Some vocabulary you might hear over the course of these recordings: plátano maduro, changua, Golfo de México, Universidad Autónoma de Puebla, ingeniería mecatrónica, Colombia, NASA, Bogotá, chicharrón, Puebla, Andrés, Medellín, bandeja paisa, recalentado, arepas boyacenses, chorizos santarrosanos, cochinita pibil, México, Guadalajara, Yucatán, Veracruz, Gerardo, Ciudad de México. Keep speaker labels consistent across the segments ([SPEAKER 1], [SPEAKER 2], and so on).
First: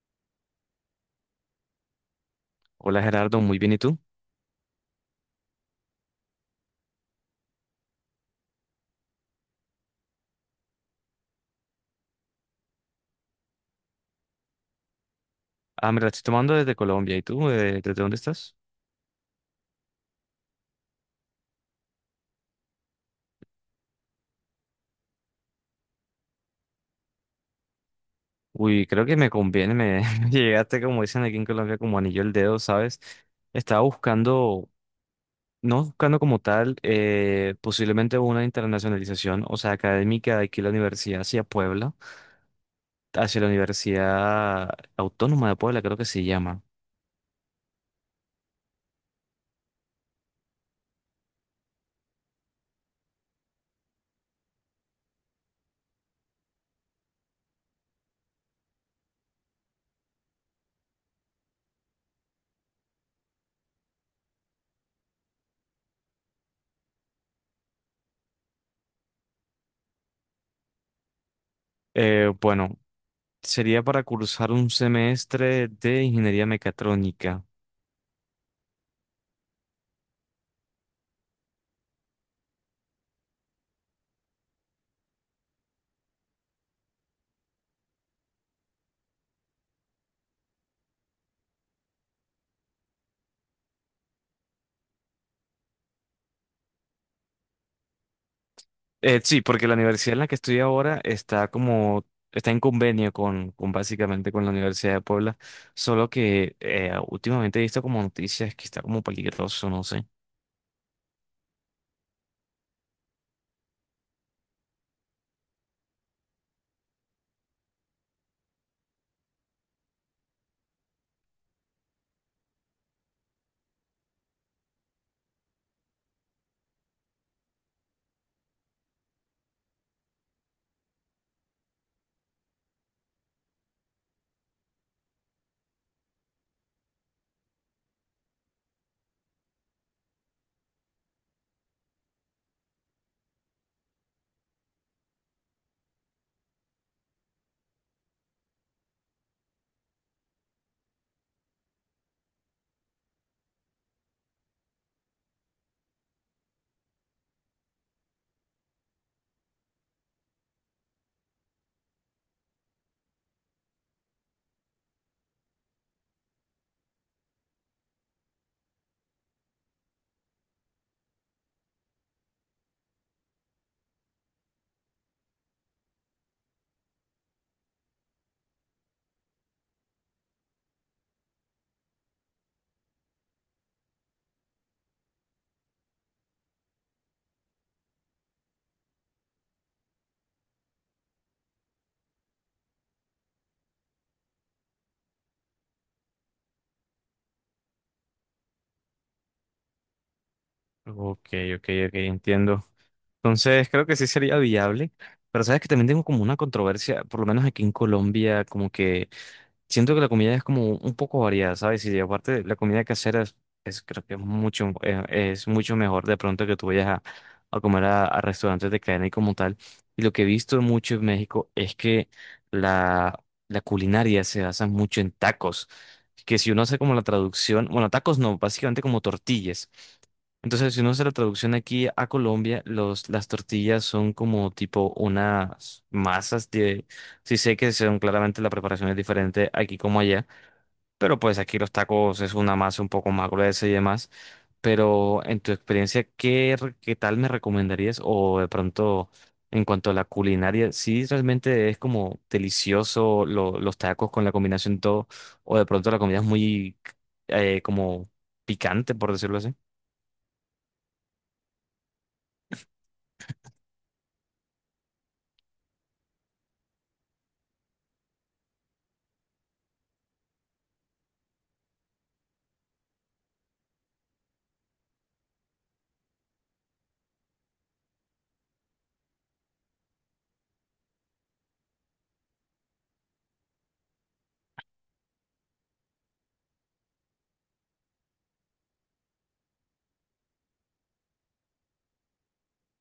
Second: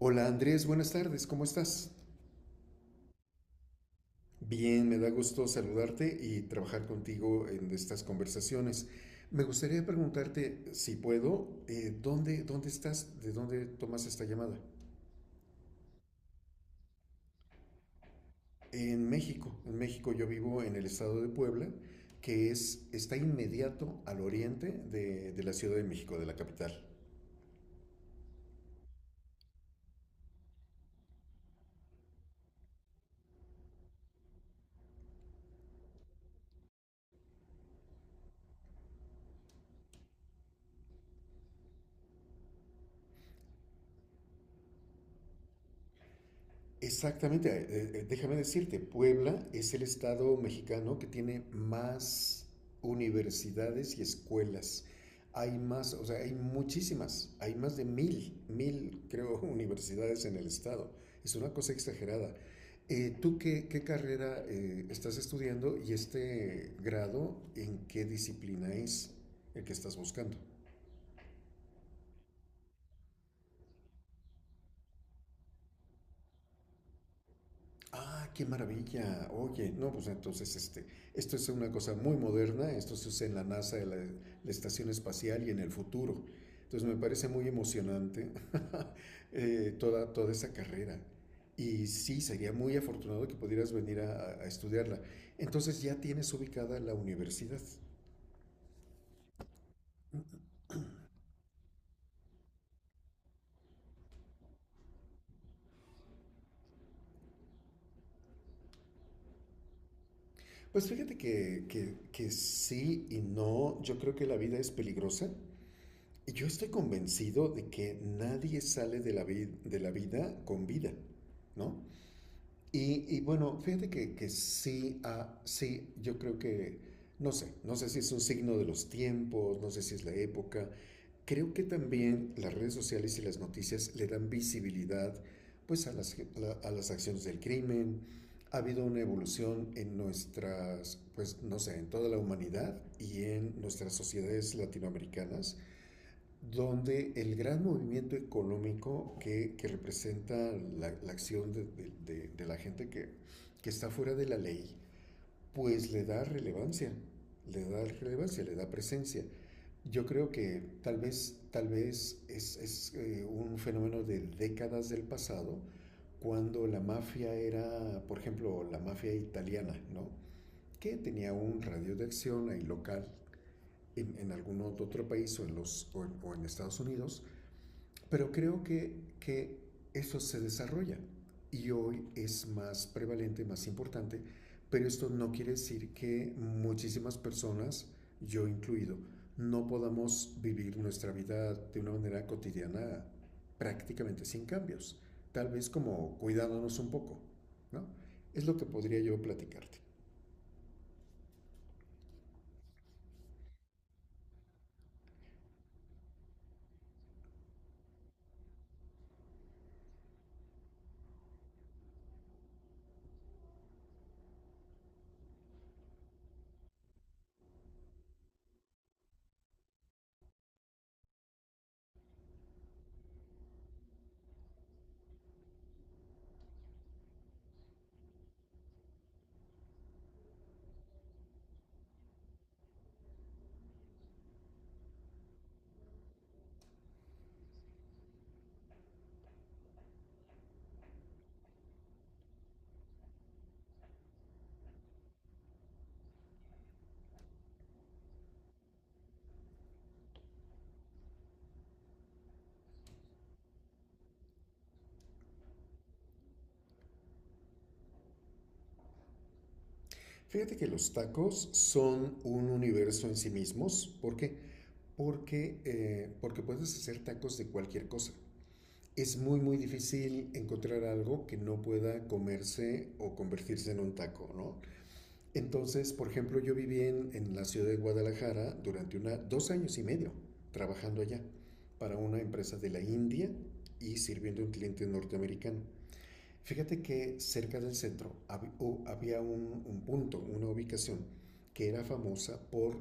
[SPEAKER 1] Hola Andrés, buenas tardes, ¿cómo estás?
[SPEAKER 2] Hola Gerardo, muy bien, ¿y tú?
[SPEAKER 1] Bien, me da gusto saludarte y trabajar contigo en estas conversaciones. Me gustaría preguntarte, si puedo, ¿dónde estás? ¿De dónde tomas esta llamada?
[SPEAKER 2] Ah, me la estoy tomando desde Colombia, ¿y tú? ¿Desde dónde estás?
[SPEAKER 1] En México. En México yo vivo en el estado de Puebla, está inmediato al oriente de la Ciudad de México, de la capital.
[SPEAKER 2] Uy, creo que me conviene, me llegaste, como dicen aquí en Colombia, como anillo al dedo, ¿sabes? Estaba buscando, no buscando como tal, posiblemente una internacionalización, o sea, académica de aquí la universidad hacia Puebla, hacia la Universidad Autónoma de Puebla, creo que se llama.
[SPEAKER 1] Exactamente, déjame decirte, Puebla es el estado mexicano que tiene más universidades y escuelas. Hay más, o sea, hay muchísimas, hay más de mil, creo, universidades en el estado. Es una cosa exagerada. ¿Tú qué carrera estás estudiando y este grado en qué disciplina es el que estás buscando?
[SPEAKER 2] Bueno, sería para cursar un semestre de ingeniería mecatrónica.
[SPEAKER 1] Ah, qué maravilla. Oye, no, pues esto es una cosa muy moderna, esto se usa en la NASA, en la estación espacial y en el futuro. Entonces me parece muy emocionante toda esa carrera. Y sí, sería muy afortunado que pudieras venir a, a estudiarla. Entonces ya tienes ubicada la universidad.
[SPEAKER 2] Sí, porque la universidad en la que estoy ahora está como, está en convenio con básicamente con la Universidad de Puebla, solo que últimamente he visto como noticias que está como peligroso, no sé.
[SPEAKER 1] Pues fíjate que sí y no, yo creo que la vida es peligrosa. Yo estoy convencido de que nadie sale de la, de la vida con vida, ¿no? Y bueno, fíjate que sí, ah, sí, yo creo que, no sé, no sé si es un signo de los tiempos, no sé si es la época. Creo que también las redes sociales y las noticias le dan visibilidad, pues, a a las acciones del crimen. Ha habido una evolución en nuestras, pues, no sé, en toda la humanidad y en nuestras sociedades latinoamericanas donde el gran movimiento económico que representa la acción de, de la gente que está fuera de la ley, pues le da relevancia, le da relevancia, le da presencia. Yo creo que tal vez, tal vez es un fenómeno de décadas del pasado, cuando la mafia era, por ejemplo, la mafia italiana, ¿no? Que tenía un radio de acción ahí local en algún otro país o en, los, o en Estados Unidos, pero creo que eso se desarrolla y hoy es más prevalente, más importante, pero esto no quiere decir que muchísimas personas, yo incluido, no podamos vivir nuestra vida de una manera cotidiana prácticamente sin cambios, tal vez como cuidándonos un poco, ¿no? Es lo que podría yo platicarte.
[SPEAKER 2] Ok, ok, ok, entiendo. Entonces creo que sí sería viable, pero sabes que también tengo como una controversia, por lo menos aquí en Colombia, como que siento que la comida es como un poco variada, ¿sabes? Y aparte la comida casera es- creo que es mucho mejor de pronto que tú vayas a comer a restaurantes de cadena y como tal. Y lo que he visto mucho en México es que la, la culinaria se basa mucho en tacos. Que si uno hace como la traducción, bueno, tacos no, básicamente como tortillas. Entonces, si uno hace la traducción aquí a Colombia, los, las tortillas son como tipo unas masas de... Sí sé que son claramente la preparación es diferente aquí como allá, pero pues aquí los tacos es una masa un poco más gruesa y demás. Pero en tu experiencia, ¿qué, re- qué tal me recomendarías? O de pronto, en cuanto a la culinaria, ¿sí realmente es como delicioso lo- los tacos con la combinación todo? ¿O de pronto la comida es muy como picante, por decirlo así?
[SPEAKER 1] Fíjate que los tacos son un universo en sí mismos, ¿por qué? Porque, porque puedes hacer tacos de cualquier cosa. Es muy difícil encontrar algo que no pueda comerse o convertirse en un taco, ¿no? Entonces, por ejemplo, yo viví en la ciudad de Guadalajara durante dos años y medio trabajando allá para una empresa de la India y sirviendo a un cliente norteamericano. Fíjate que cerca del centro hab- o había un punto, una ubicación que era famosa por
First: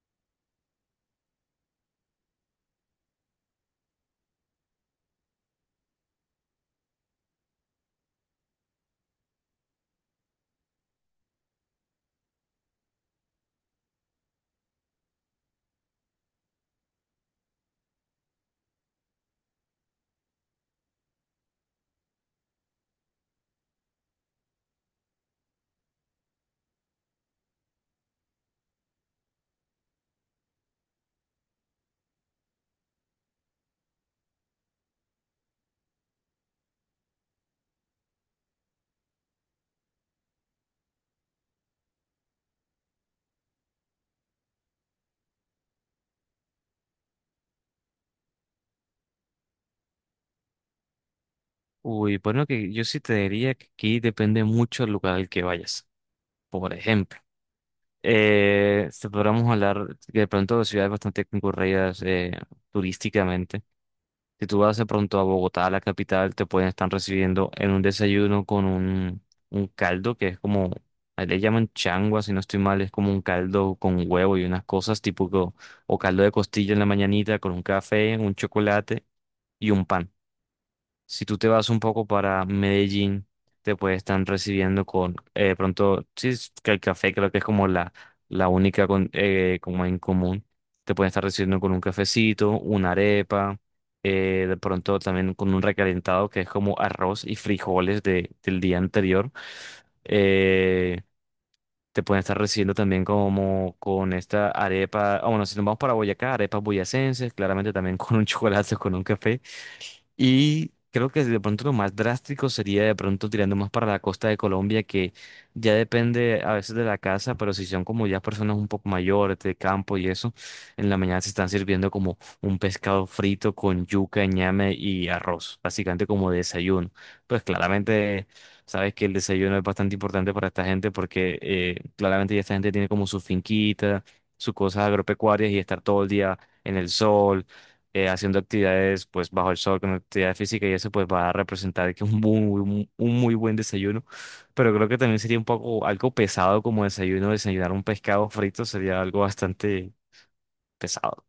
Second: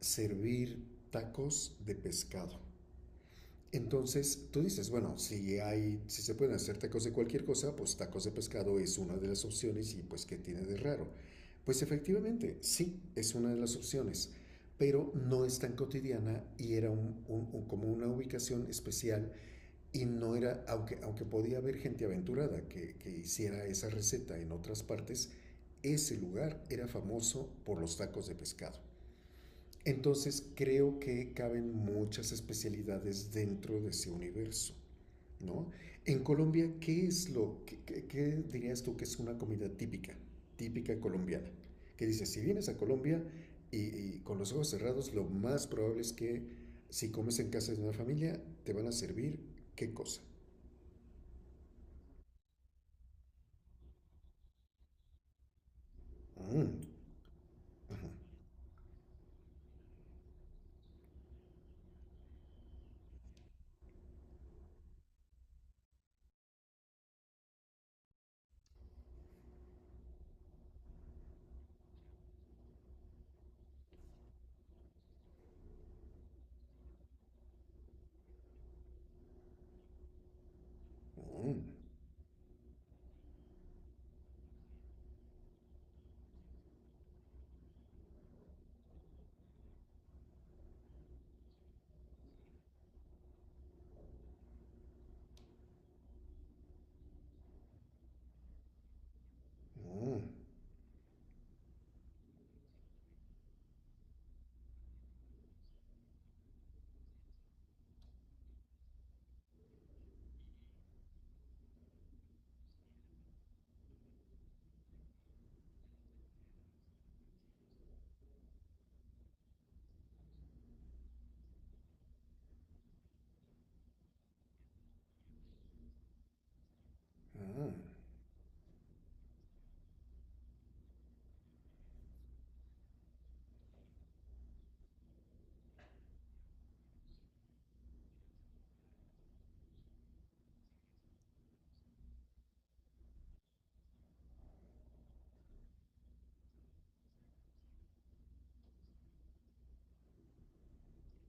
[SPEAKER 1] servir tacos de pescado. Entonces tú dices, bueno, si se pueden hacer tacos de cualquier cosa, pues tacos de pescado es una de las opciones y pues ¿qué tiene de raro? Pues efectivamente, sí, es una de las opciones, pero no es tan cotidiana y era como una ubicación especial y no era, aunque podía haber gente aventurada que hiciera esa receta en otras partes, ese lugar era famoso por los tacos de pescado. Entonces creo que caben muchas especialidades dentro de ese universo. ¿No? En Colombia, ¿qué es qué dirías tú que es una comida típica, típica colombiana? Que dices, si vienes a Colombia y, y con los ojos cerrados, lo más probable es que si comes en casa de una familia, te van a servir qué cosa.
[SPEAKER 2] Uy, bueno, que yo sí te diría que aquí depende mucho del lugar al que vayas. Por
[SPEAKER 1] Mm,
[SPEAKER 2] ejemplo, te podríamos hablar que de pronto de ciudades bastante concurridas turísticamente. Si tú vas de pronto a Bogotá, la capital, te pueden estar recibiendo en un desayuno con un caldo que es como, ahí le llaman changua, si no estoy mal, es como un caldo con huevo y unas cosas tipo, o caldo de costilla en la mañanita con un café, un chocolate y un pan. Si tú te
[SPEAKER 1] mm,
[SPEAKER 2] vas un poco para Medellín, te puede estar recibiendo con, pronto, sí, es que el café creo que es como la única con- como en común. Te pueden estar recibiendo con un cafecito, una arepa, de pronto también con un recalentado que es como arroz y frijoles de, del día anterior.
[SPEAKER 1] mm,
[SPEAKER 2] Eh, te pueden estar recibiendo también como con esta arepa, ah, bueno, si nos vamos para Boyacá, arepas boyacenses, claramente también con un chocolate, con un café. Y creo que de pronto lo más drástico sería de pronto tirando más para la costa de Colombia, que ya depende a veces de la casa, pero si son como ya personas un poco mayores de campo y eso, en la mañana se están sirviendo como un pescado frito con yuca, ñame y arroz, básicamente como desayuno. Pues
[SPEAKER 1] mm.
[SPEAKER 2] claramente sabes que el desayuno es bastante importante para esta gente porque claramente ya esta gente tiene como su finquita, sus cosas agropecuarias y estar todo el día en el sol haciendo actividades pues bajo el sol con actividad física y eso pues va a representar que un muy, muy- un muy buen desayuno. Pero creo que también sería un poco algo pesado como desayuno, desayunar un pescado frito sería algo bastante pesado.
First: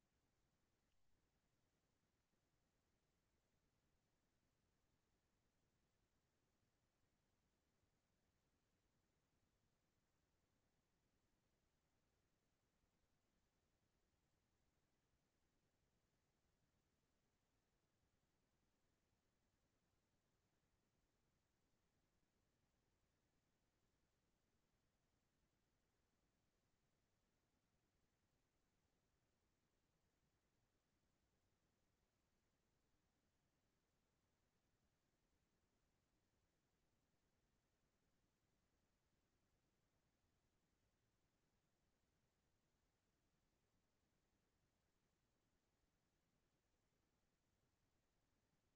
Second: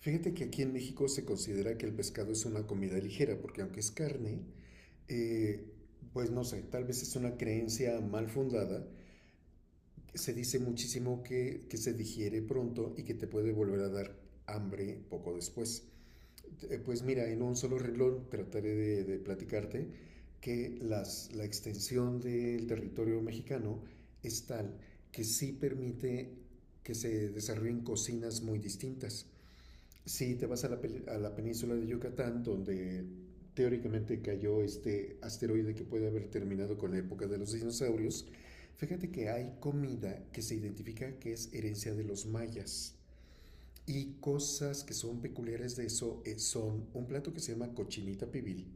[SPEAKER 1] Fíjate que aquí en México se considera que el pescado es una comida ligera, porque aunque es carne, eh, pues no sé, tal vez es una creencia mal fundada. Se dice muchísimo que se digiere pronto y que te puede volver a dar hambre poco después. Pues mira, en un solo renglón trataré de platicarte que la extensión del territorio mexicano es tal que sí permite que se desarrollen cocinas muy distintas. Sí, te vas a a la península de Yucatán, donde teóricamente cayó este asteroide que puede haber terminado con la época de los dinosaurios. Fíjate que hay comida que se identifica que es herencia de los mayas. Y cosas que son peculiares de eso son un plato que se llama cochinita pibil,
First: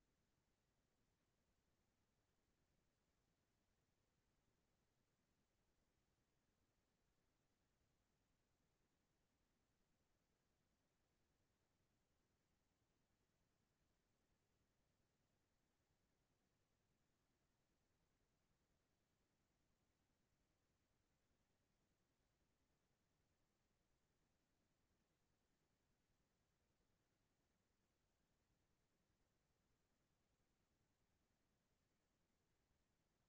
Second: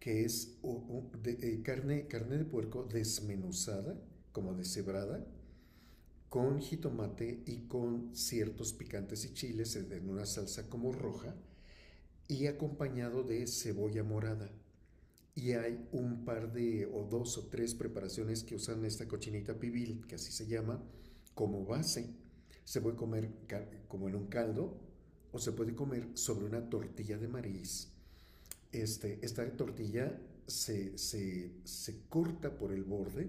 [SPEAKER 1] que es carne de puerco desmenuzada, como deshebrada, con jitomate y con ciertos picantes y chiles en una salsa como roja y acompañado de cebolla morada. Y hay un par de o dos o tres preparaciones que usan esta cochinita pibil, que así se llama, como base. Se puede comer como en un caldo o se puede comer sobre una tortilla de maíz. Este, esta tortilla se corta por el borde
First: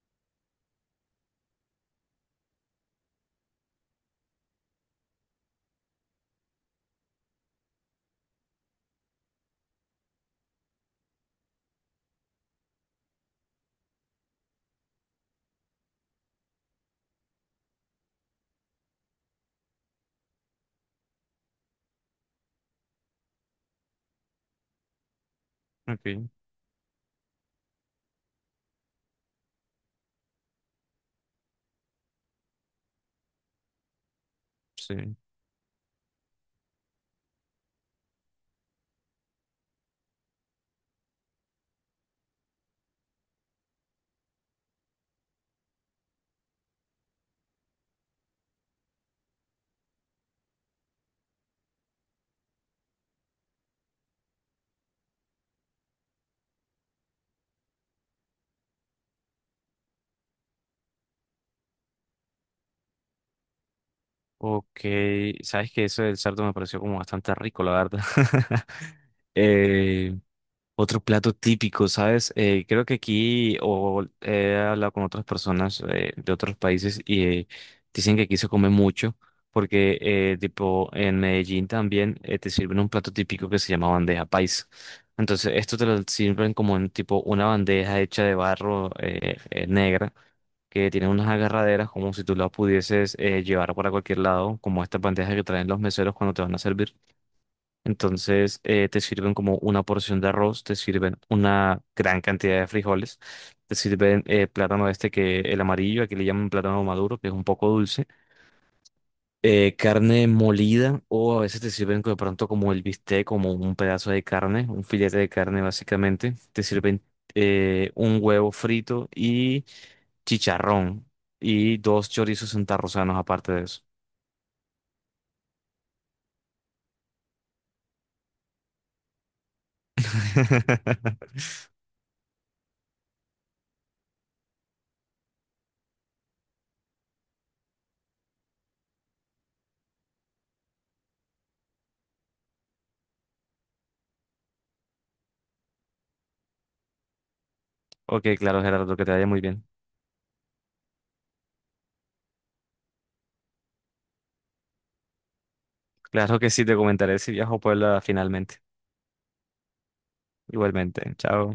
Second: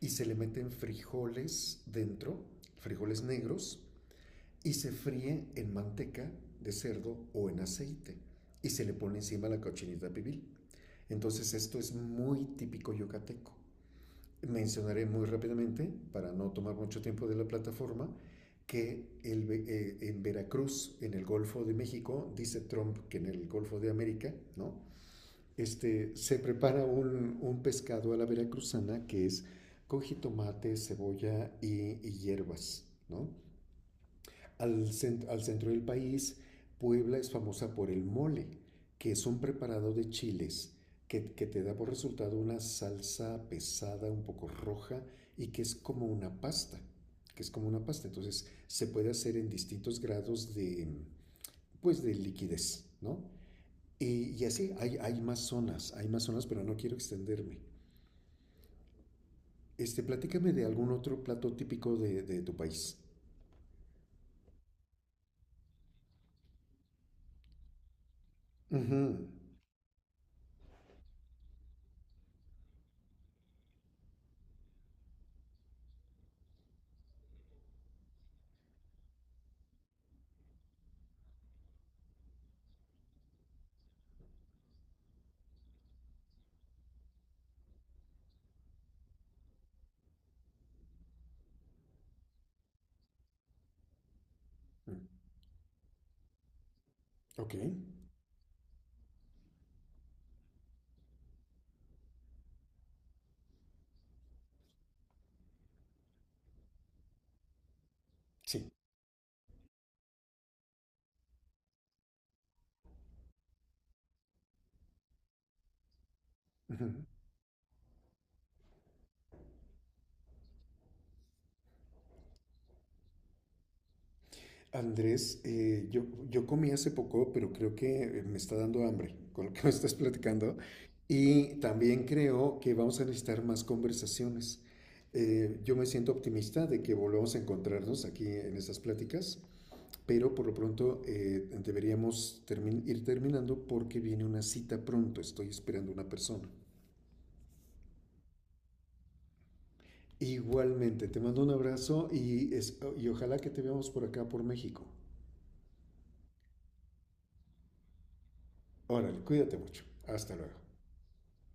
[SPEAKER 1] y se le meten frijoles dentro, frijoles negros, y se fríe en manteca de cerdo o en aceite y se le pone encima la cochinita pibil. Entonces esto es muy típico yucateco. Mencionaré muy rápidamente, para no tomar mucho tiempo de la plataforma, que en Veracruz, en el Golfo de México, dice Trump que en el Golfo de América, ¿no? Este,
[SPEAKER 2] Okay,
[SPEAKER 1] se prepara un pescado a la veracruzana que es con jitomate, cebolla y hierbas, ¿no?
[SPEAKER 2] sí.
[SPEAKER 1] Al centro del país, Puebla es famosa por el mole, que es un preparado de chiles que te da por resultado una salsa pesada, un poco roja, y que es como una pasta, que es como una pasta. Entonces se puede hacer en distintos grados de, pues, de liquidez, ¿no? Y así hay, hay más zonas, pero no quiero extenderme. Este, platícame de algún otro plato típico de tu país.
[SPEAKER 2] Ok, sabes que eso del cerdo me pareció como bastante rico, la verdad.
[SPEAKER 1] Ujú.
[SPEAKER 2] Eh, otro plato típico, ¿sabes? Creo que aquí, o he hablado con otras personas de otros países y dicen que aquí se come mucho, porque tipo en Medellín también te sirven un plato típico que se llama bandeja paisa. Entonces, esto te lo sirven como en tipo una bandeja hecha de barro negra, que tiene unas agarraderas como si tú la pudieses llevar para cualquier lado, como estas
[SPEAKER 1] Mm,
[SPEAKER 2] bandejas que traen los meseros cuando te van a servir.
[SPEAKER 1] ok,
[SPEAKER 2] Entonces te sirven como una porción de arroz, te sirven una gran cantidad de frijoles, te sirven plátano este que el amarillo, aquí le llaman plátano maduro, que es un poco dulce,
[SPEAKER 1] sí.
[SPEAKER 2] carne molida o a veces te sirven de pronto como el bistec, como un pedazo de carne, un filete de carne básicamente, te sirven
[SPEAKER 1] Ujú.
[SPEAKER 2] un huevo frito y chicharrón y dos chorizos santarrosanos aparte de eso.
[SPEAKER 1] Andrés, yo comí hace poco, pero creo que me está dando hambre con lo que me estás platicando. Y también creo que vamos a necesitar más conversaciones. Yo me siento optimista de que volvamos a encontrarnos aquí en estas pláticas, pero por lo pronto ir terminando porque viene una cita pronto. Estoy esperando una persona.
[SPEAKER 2] Ok, claro, Gerardo, que te vaya muy bien.
[SPEAKER 1] Igualmente, te mando un abrazo y, y ojalá que te veamos por acá, por México.
[SPEAKER 2] Claro que sí, te comentaré si viajo a Puebla finalmente.
[SPEAKER 1] Órale, cuídate mucho. Hasta luego.
[SPEAKER 2] Igualmente, chao.